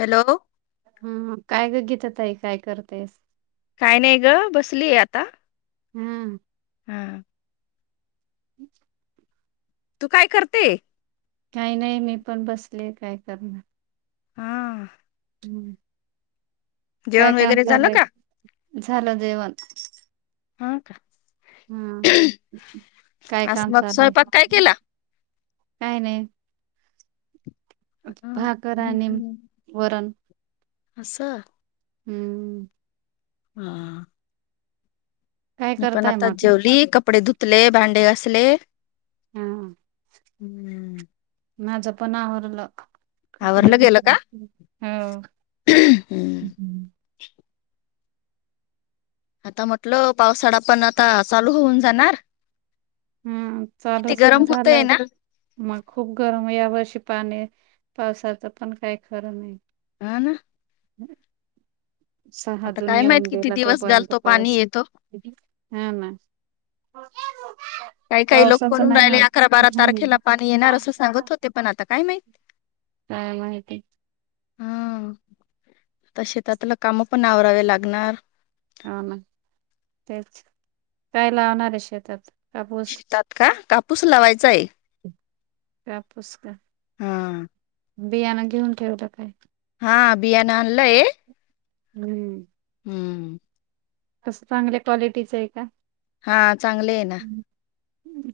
Hello. हा काय ग घेत तई काय करतेयस. काय नाही ग बसलीय आता हम्म. हा. हम्. तू काय करते. काही नाही मी पण बसले काय करण. हा. हम्म काय जेवण काम वगैरे झालं चालय, का झालं जवण. हा, का. हम्म काय आज काम मग चालुये? स्वयंपाक काय केला काय नाही. हा. भाकर आणि वरण. अस. हम्म. हा. काय मी पण करताय आता म्हटलं जेवली कपडे धु धुतले भांडे घसले. हा माझं पण आवरलं. आवरलं गेलं का [unintelligible] हो. हम्म आता म्हटलं पावसाळा पण आता चालू होऊन जाणार. हम्म, किती चालूच गरम होतय झालाय. ना मग खूप गरम या वर्षी पाणी पावसाच पण काय खरं नाही. हाना. सहा आता जून काय येऊन माहित किती गेला दिवस तोपर्यंत घालतो पाणी पाऊस येतो हाना. काही, सळकाही लोक बोलून राहिले अकरा बारा तारखेला पाणी येणार असं सांगत होते पण आता काय माहित. काय माहिती. हम्म, तसे शेतातले काम पण आवरावे लागणार. हा ना तेच काय लावणार आहे शेतात? कापूस शेतात का कापूस लावायचाय. कापूस का. हां. बियाणं घेऊन ठेवलं काय? हा बियाना आणलंय. हम्म. हम्म. कसं चांगल्या क्वालिटीचं आहे का? हा चांगल आहे ना.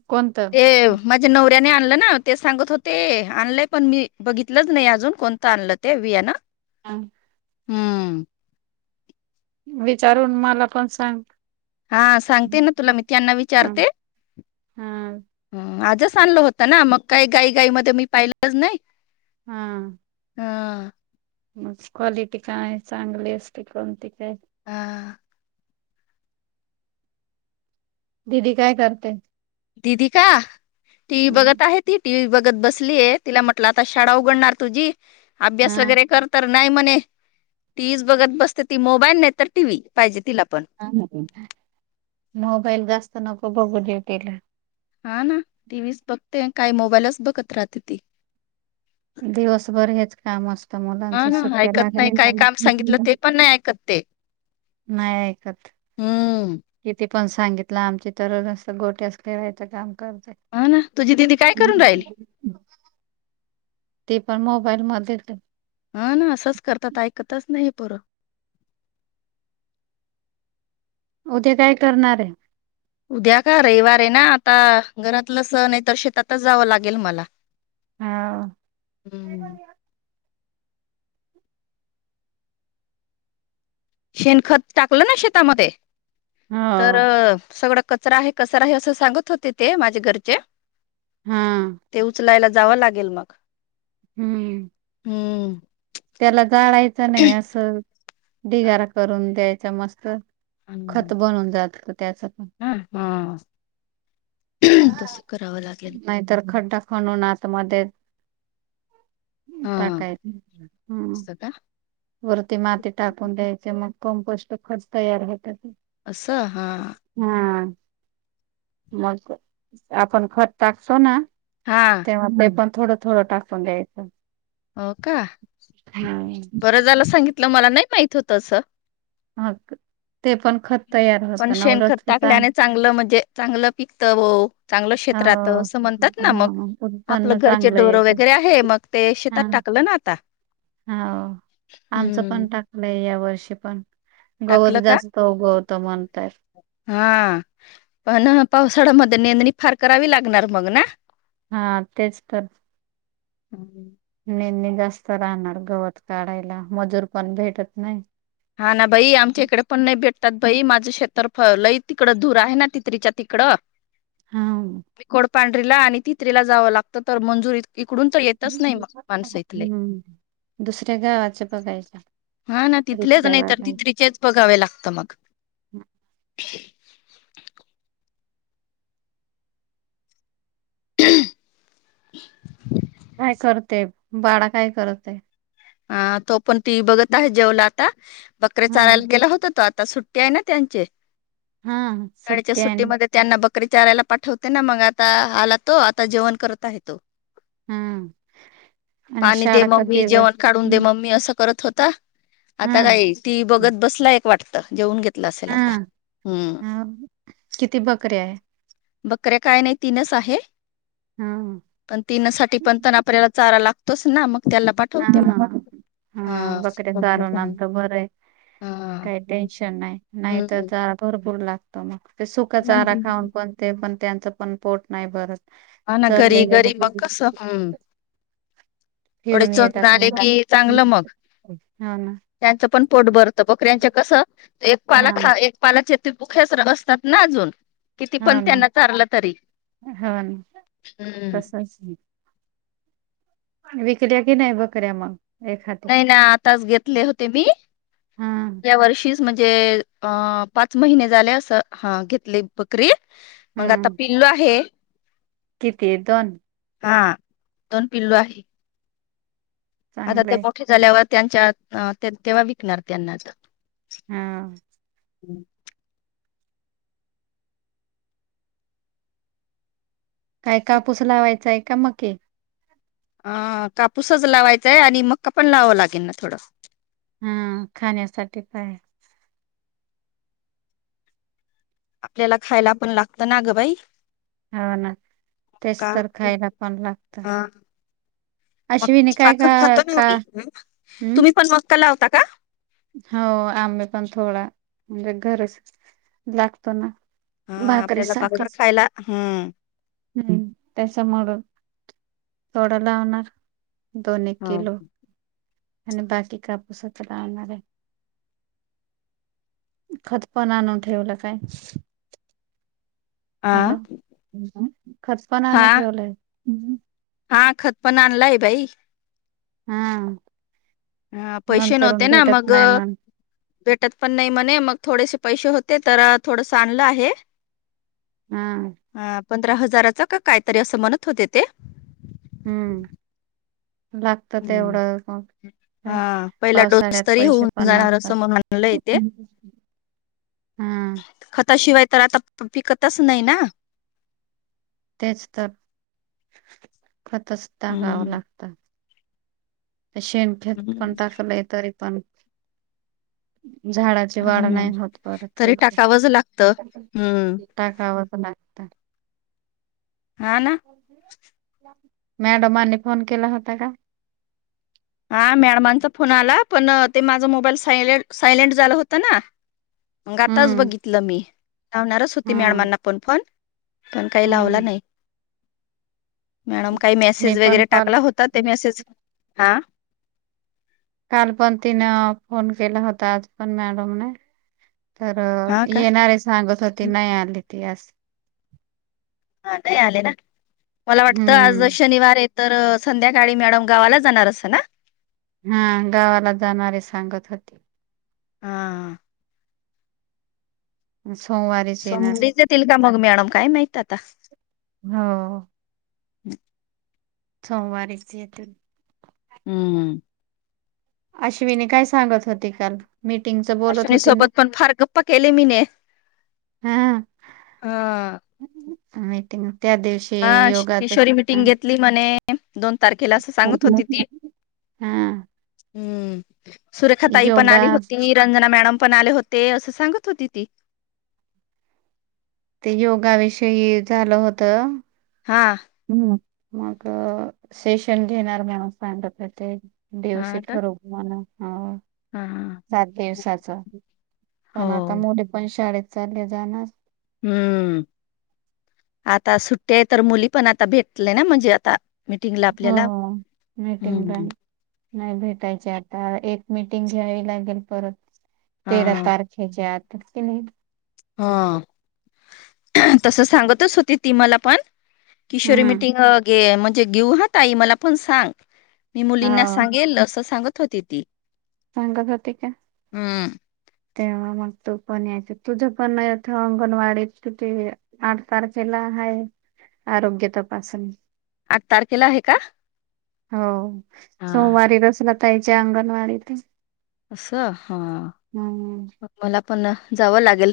कोणत? ते माझ्या नवऱ्याने आणलं ना ते सांगत होते आणलंय पण मी बघितलंच नाही अजून कोणतं आणलं. ते बियान. हम्म. हम्म. विचारून मला पण सांग. हा सांगते ना तुला मी त्यांना ह विचारते. हा हम्म, आजच आणलं होतना मग काही घाई, घाई मध्ये मी पाहिलंच नाही. हम्म. हा.. क्वालिटी काय चांगली असते कोणती काय. हां. दीदी काय करते? दीदी का टी, व्ही बघत आहेत. ती टी, व्ही बघत बसलीय तिला म्हटलं आता शाळा उघडणार तुझी अभ्यास ह वगैरे कर तर नाही म्हणे टीव्हीच बघत बसते ती मोबाईल नाही तर टीव्ही पाहिजे तिला पण. हा ना पण मोबाईल जास्त नको बघू देऊ तिला. हा ना टी व्ही च बघते काय मोबाईलच बघत राहते ती. दिवसभर हेच काम आता हा मुलांच्या ना सुट्ट्या ऐकत नाही लागल्या का काय काम सांगितलं ते म? पण नाही ऐकत ते नाही ऐकत. हम्म. किती पण सांगितलं आमची तर अस गोट्याच खेळायचं काम करते. हा ना तुझी दिदी काय करून राहीली? ते पण मोबाईलमध्ये आहे. हा ना असंच करतात ऐकतच नाही ही पोरं उद्या काय करणार आहे? उद्या का रविवार आहे ना आता घरातलं सण आहे तर शेतातच जावं लागेल मला. हा. हम्म. शेणखत टाकलं ना शेतामध्ये तर हो सगळं कचरा आहे कचरा आहे असं सांगत होते ते माझे घरचे. हा. ते उचलायला जावं लागेल मग हम्म. हम्म. त्याला जाळायचं नाही असं ढिगारा करून द्यायचा मस्त हम्म. खत बनून जात का त्याच पण. हा. हा. तस करावं लागेल. नाही तर खड्डा खणून आत मध्ये हा टाकायच हम्म. असं का वरती माती टाकून द्यायचे मग कंपोस्ट खत तयार होत. असं हा. हा मग आपण खत टाकतो ना हा. तेव्हा ते पण थोडं थोडं टाकून घ्यायचं. हो का. बर झाल सांगितलं मला नाही माहित होत अस ह ते पण खत तयार पण होतं शेणखत [unintelligible] टाकल्याने चांगलं म्हणजे चांगलं पिकतं ओ चांगलं हो शेत राहतं असं म्हणतात ना मग. हा, आपलं उत्पन्न घरचे चांगलं ढोर येत वगैरे आहे मग ते शेतात टाकलं ना ता हा आमचं पण टाक लय या वर्षी पण टाकलं गवत का जास्त उगवत म्हणताहेत. हा पण पावसाळ्यामध्ये नेंदणी फार करावी लागणार मग ना? हा तेच तर. [inaudible] नेंदणी जास्त राहणार गवत काढायला, मजूर पण भेटत नाही. हा ना बाई आमच्या इकडे पण नाही भेटत बाई माझं शेतावर लई तिकडं धूर आहे ना तितरीच्या तिकडं हा [unintelligible] पांढरीला आणि तितरीला जावं लागतं तर मंजुरीत इकडून तर येतच नाही मग माणस इथले हम्म दुसऱ्या गावाच बघायच [unintelligible] [unintelligible] तितारीचेच बघावे लागत मग [unintelligible] काय करते बाळं काय करते? अह तो पण टी व्हि बघत आहे जेवला आता बकरे हा चारायला गेला होता तो आता ता सुट्टी आहे ना त्यांचे हा शाळेच्या सत्य आणि सुट्टीमध्ये त्यांना बकरी चारायला पाठवते ना मंग आता आला तो आता जेवण करत आहे तो हम्म आणि शाळा [unintelligible] करून दे मम्मी असं करत होता, आता हा काय टी. व्ही बघत बसला एक वाटत जेवून घेत हा हा किती बकरी आहे? बकऱ्या काय नाही तीनच आहे. हा. पण तीनसाठी पण तण आपल्याला चारा लागतोच ना मग त्याला पा हा, हा, हा. हा बकरी हा दारून आणतो बरं आहे, काही टेन्शन नाही नाही तर हम्म चारा भरपूर लागत म ते सुका चारा खाऊन पण ते पण त्यांचं पण पोट नाही भरत. हा ना घरी घरी मग चरलेल्या कसं हू थोडे फिरून चरुन येतात आले मग. की चांगलं मगं. हो ना त्यांचं पण पोट भरत बकऱ्यांच कसं एक पाला हा खा एक पालाच हे तो [unintelligible] बसतात ना अजून किती हो पण ना त्यांना चारलं तरी हो ना हम्म तसचं विकल्या कि नाही बकऱ्या मग एखा नाही आताच घेतले होते मी, हा या वर्षी म्हणजे अ पाच महिने झालं आस हा घेतले बकरी हा मांग आता पि ल्लू आहे. किती आहे दोन? हा दोन पिल्लू आहे. आता ते चांगलंय मोठे झाल्यावर त्यांच्या तेव्हा विकणार त्यांना आ हा. काय कापूस लावायचा हाय का मक्के? अ कापूसच लावायचाय आणि मक्का पण लावा लागेन ना थोडं. हा खाण्यासाठी काय? आपल्याला खायला पण लागत ना गं बाई. हाव ना तेच का तर खायला पण लागतं. मक्काची का भाखण [unintelligible] का होती हम्म तुम्ही पण मक्का लावता का? हो आम्ही पण थोडा म्हणजे घरस लागतो ना. हा आपल्याला भाकरीसाठी भाकर खायला हम्म. हम्म त्याच्यामूळ थोड लावणार. दोन एक किलो आणि बाकी कापूसत लावणार आहे. खत पण आणून ठेवलं काय? आ हॅलो! खत पण हा आणून ठेवलय. हा खत पण आणलाय बाई. हा. हा पैसे नंतरून नव्हते ना भेटत नाही मगं मग भेटत पण नाही म्हणे, मग थोडेसे पैसे होते तर थोडस आणलं आहे. हा. हां पंधरा हजाराचा का काय तरी असं म्हणत होते ते. हम्म लागत हम्म तेवढं हं. हा पहिला डोस तरी होऊन पण जाणार नसतात असं म्हणून आणलय तेे. हा खताशिवाय तर आता पिकतच नाही ना? तेच तर खतच टाकावं हम्म लागत. शेणखेत पण हम्म टाकलय तरी पण झाडा ची वाढ हा नाही होत परत तरी टाकावंच लागतं हम्म [unintelligible] टाकावच लागतं. हा ना. मॅडमांनी फोन केला होता का? हा मॅडमांचा फोन आला, पण ते माझा मोबाईल सायले सायलेंट झालं होत ना मंग आताच हम्म बघितलं मी लावणारच होती हम्म मॅडमाना पण फोन पण काय लावला हम्म नाही. मॅडम काही मी मेसेज पण वगैरे कॉल टाकला होता ते मेसेज हा. काल पण तिनं फोन केला होता आज पण मॅडमने. तर हा का येणारे सांगत होती नाही आली ती अस. आले ना मला वाटत आज हम्म शनिवार य तर संध्याकाळी मॅडम गावाला जाणार अस ना हा गावाला जाणारी सांगत होती. हा सोमवारी समी येतील का मग मॅडम काय माहत आता हा सोमवारीचे येत. हम्म हम्म अश्विनी काय सांगत होते काल. मीटिंग स अश्विनी सोबत पण फार गप्पा केले मी ने अ [unintelligible] न त्या्या दिवशी हा योगाच किशोरी हा मिटिंग घेतली म्हणे दोन तारखेला अस सांगत होती ती हा, हम्म सुरेखा ताई पण योगा आली होती रंजना मॅडम पण आले होते अस सांगत होती ती. ते योगाविषयी झाल होत. हा हम् मग सेशन घेणार म्हणून सांगत होते. हा का [unintelligible] हा सात दिवसाच पण आता हो मुली पण शाळेत चालली जाणार हम्म आता सुट्टे तर मुली पण आता भेटले ना म्हणजे आता मिटिंगला हो आपल्याला. हो मीटिंग रा हम्म. नाही भेटायची आता एक मिटिंग घ्यावी लागेल परत तेरा हा तारख खे च्या आत की नाही ह तस सांगतच होती ती मला पण किशोरी हम्म मिटिंग गे म्हणजे गेऊ हा ताई मला पण सांग. मी मुलींना हो सांगेल अस सांगत होती ती सांगत होती का? हम्म तेव्हा मग तू पण यायचा तुझ पण थ अंगणवाडीत किती आठ तारखेला हाये आरोग्य तपासणी. आट तारखेला आहे का? हो हा सोमवारी रसला ताई च्या अंगणवाडीत ये. अस? हा हम्म मला पण जावं लागेल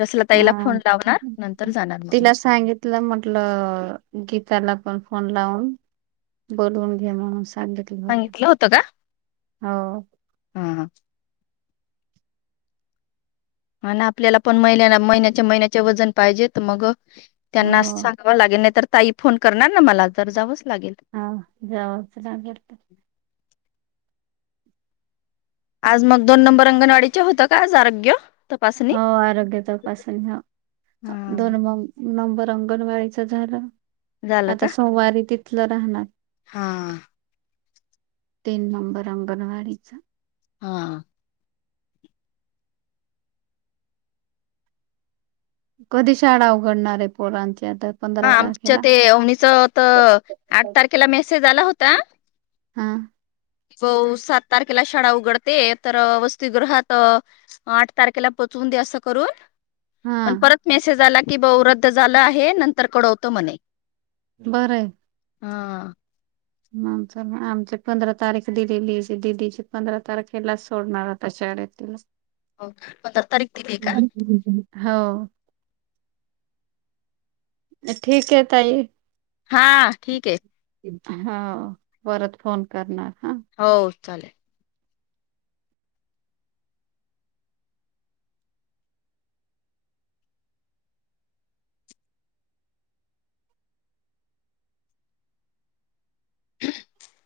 रसला ताईला हा. फोन लावणार नंतर जाणार मग मी तल म्हंटल गीताला पण फोन लावून बोलवून घे म्हणून सांगित गीतला होत का? ह ह आणि ना आपल्याला पण महिन महिन्याच्या महिन्याचे वजन पाहिजेत मग हो त्यांना अस सांगाव लागेल नइ तर ताई फोन करणार ना मला तर जावच लागेल. हा जावच का करत आज मग दोन नंबर अंगणवाडीचे होत का आज आरोग्य? तपासणी हो आरोग्या तपासून ह हा, दोन मग नंबर अंगणवाडीच झाल झालं आता का सोमवारी तिथल राहणार. हा तीन नंबर अंगणवाडीचा हा कधी शाळा उघडणार आहे पोरांची आता? हा पंधरा आमच्या तारखेला? ते अवणीच तर आठ तारखेला मेसेज आला होता हाम बउ सात तारखेला शाळा उघडते तर वस्तिगृहात आठ तारखेला पोचवून दया असं करून, हा पण परत मेसेज आला की बऊ रद्द झाला आहे नंतर कळवतो मणे. बरय हा आमच आमची पंधरा तारीख दिलेली दिदीची पंधरा तारखेलाच सोडणार आता शाळेत तिला हो पंधरा तारीख दिलीये का? हो. ठीक आहे तई. हा ठीक आहे. हा परत फोन करणार हा. हो चालेल. ह [unintelligible]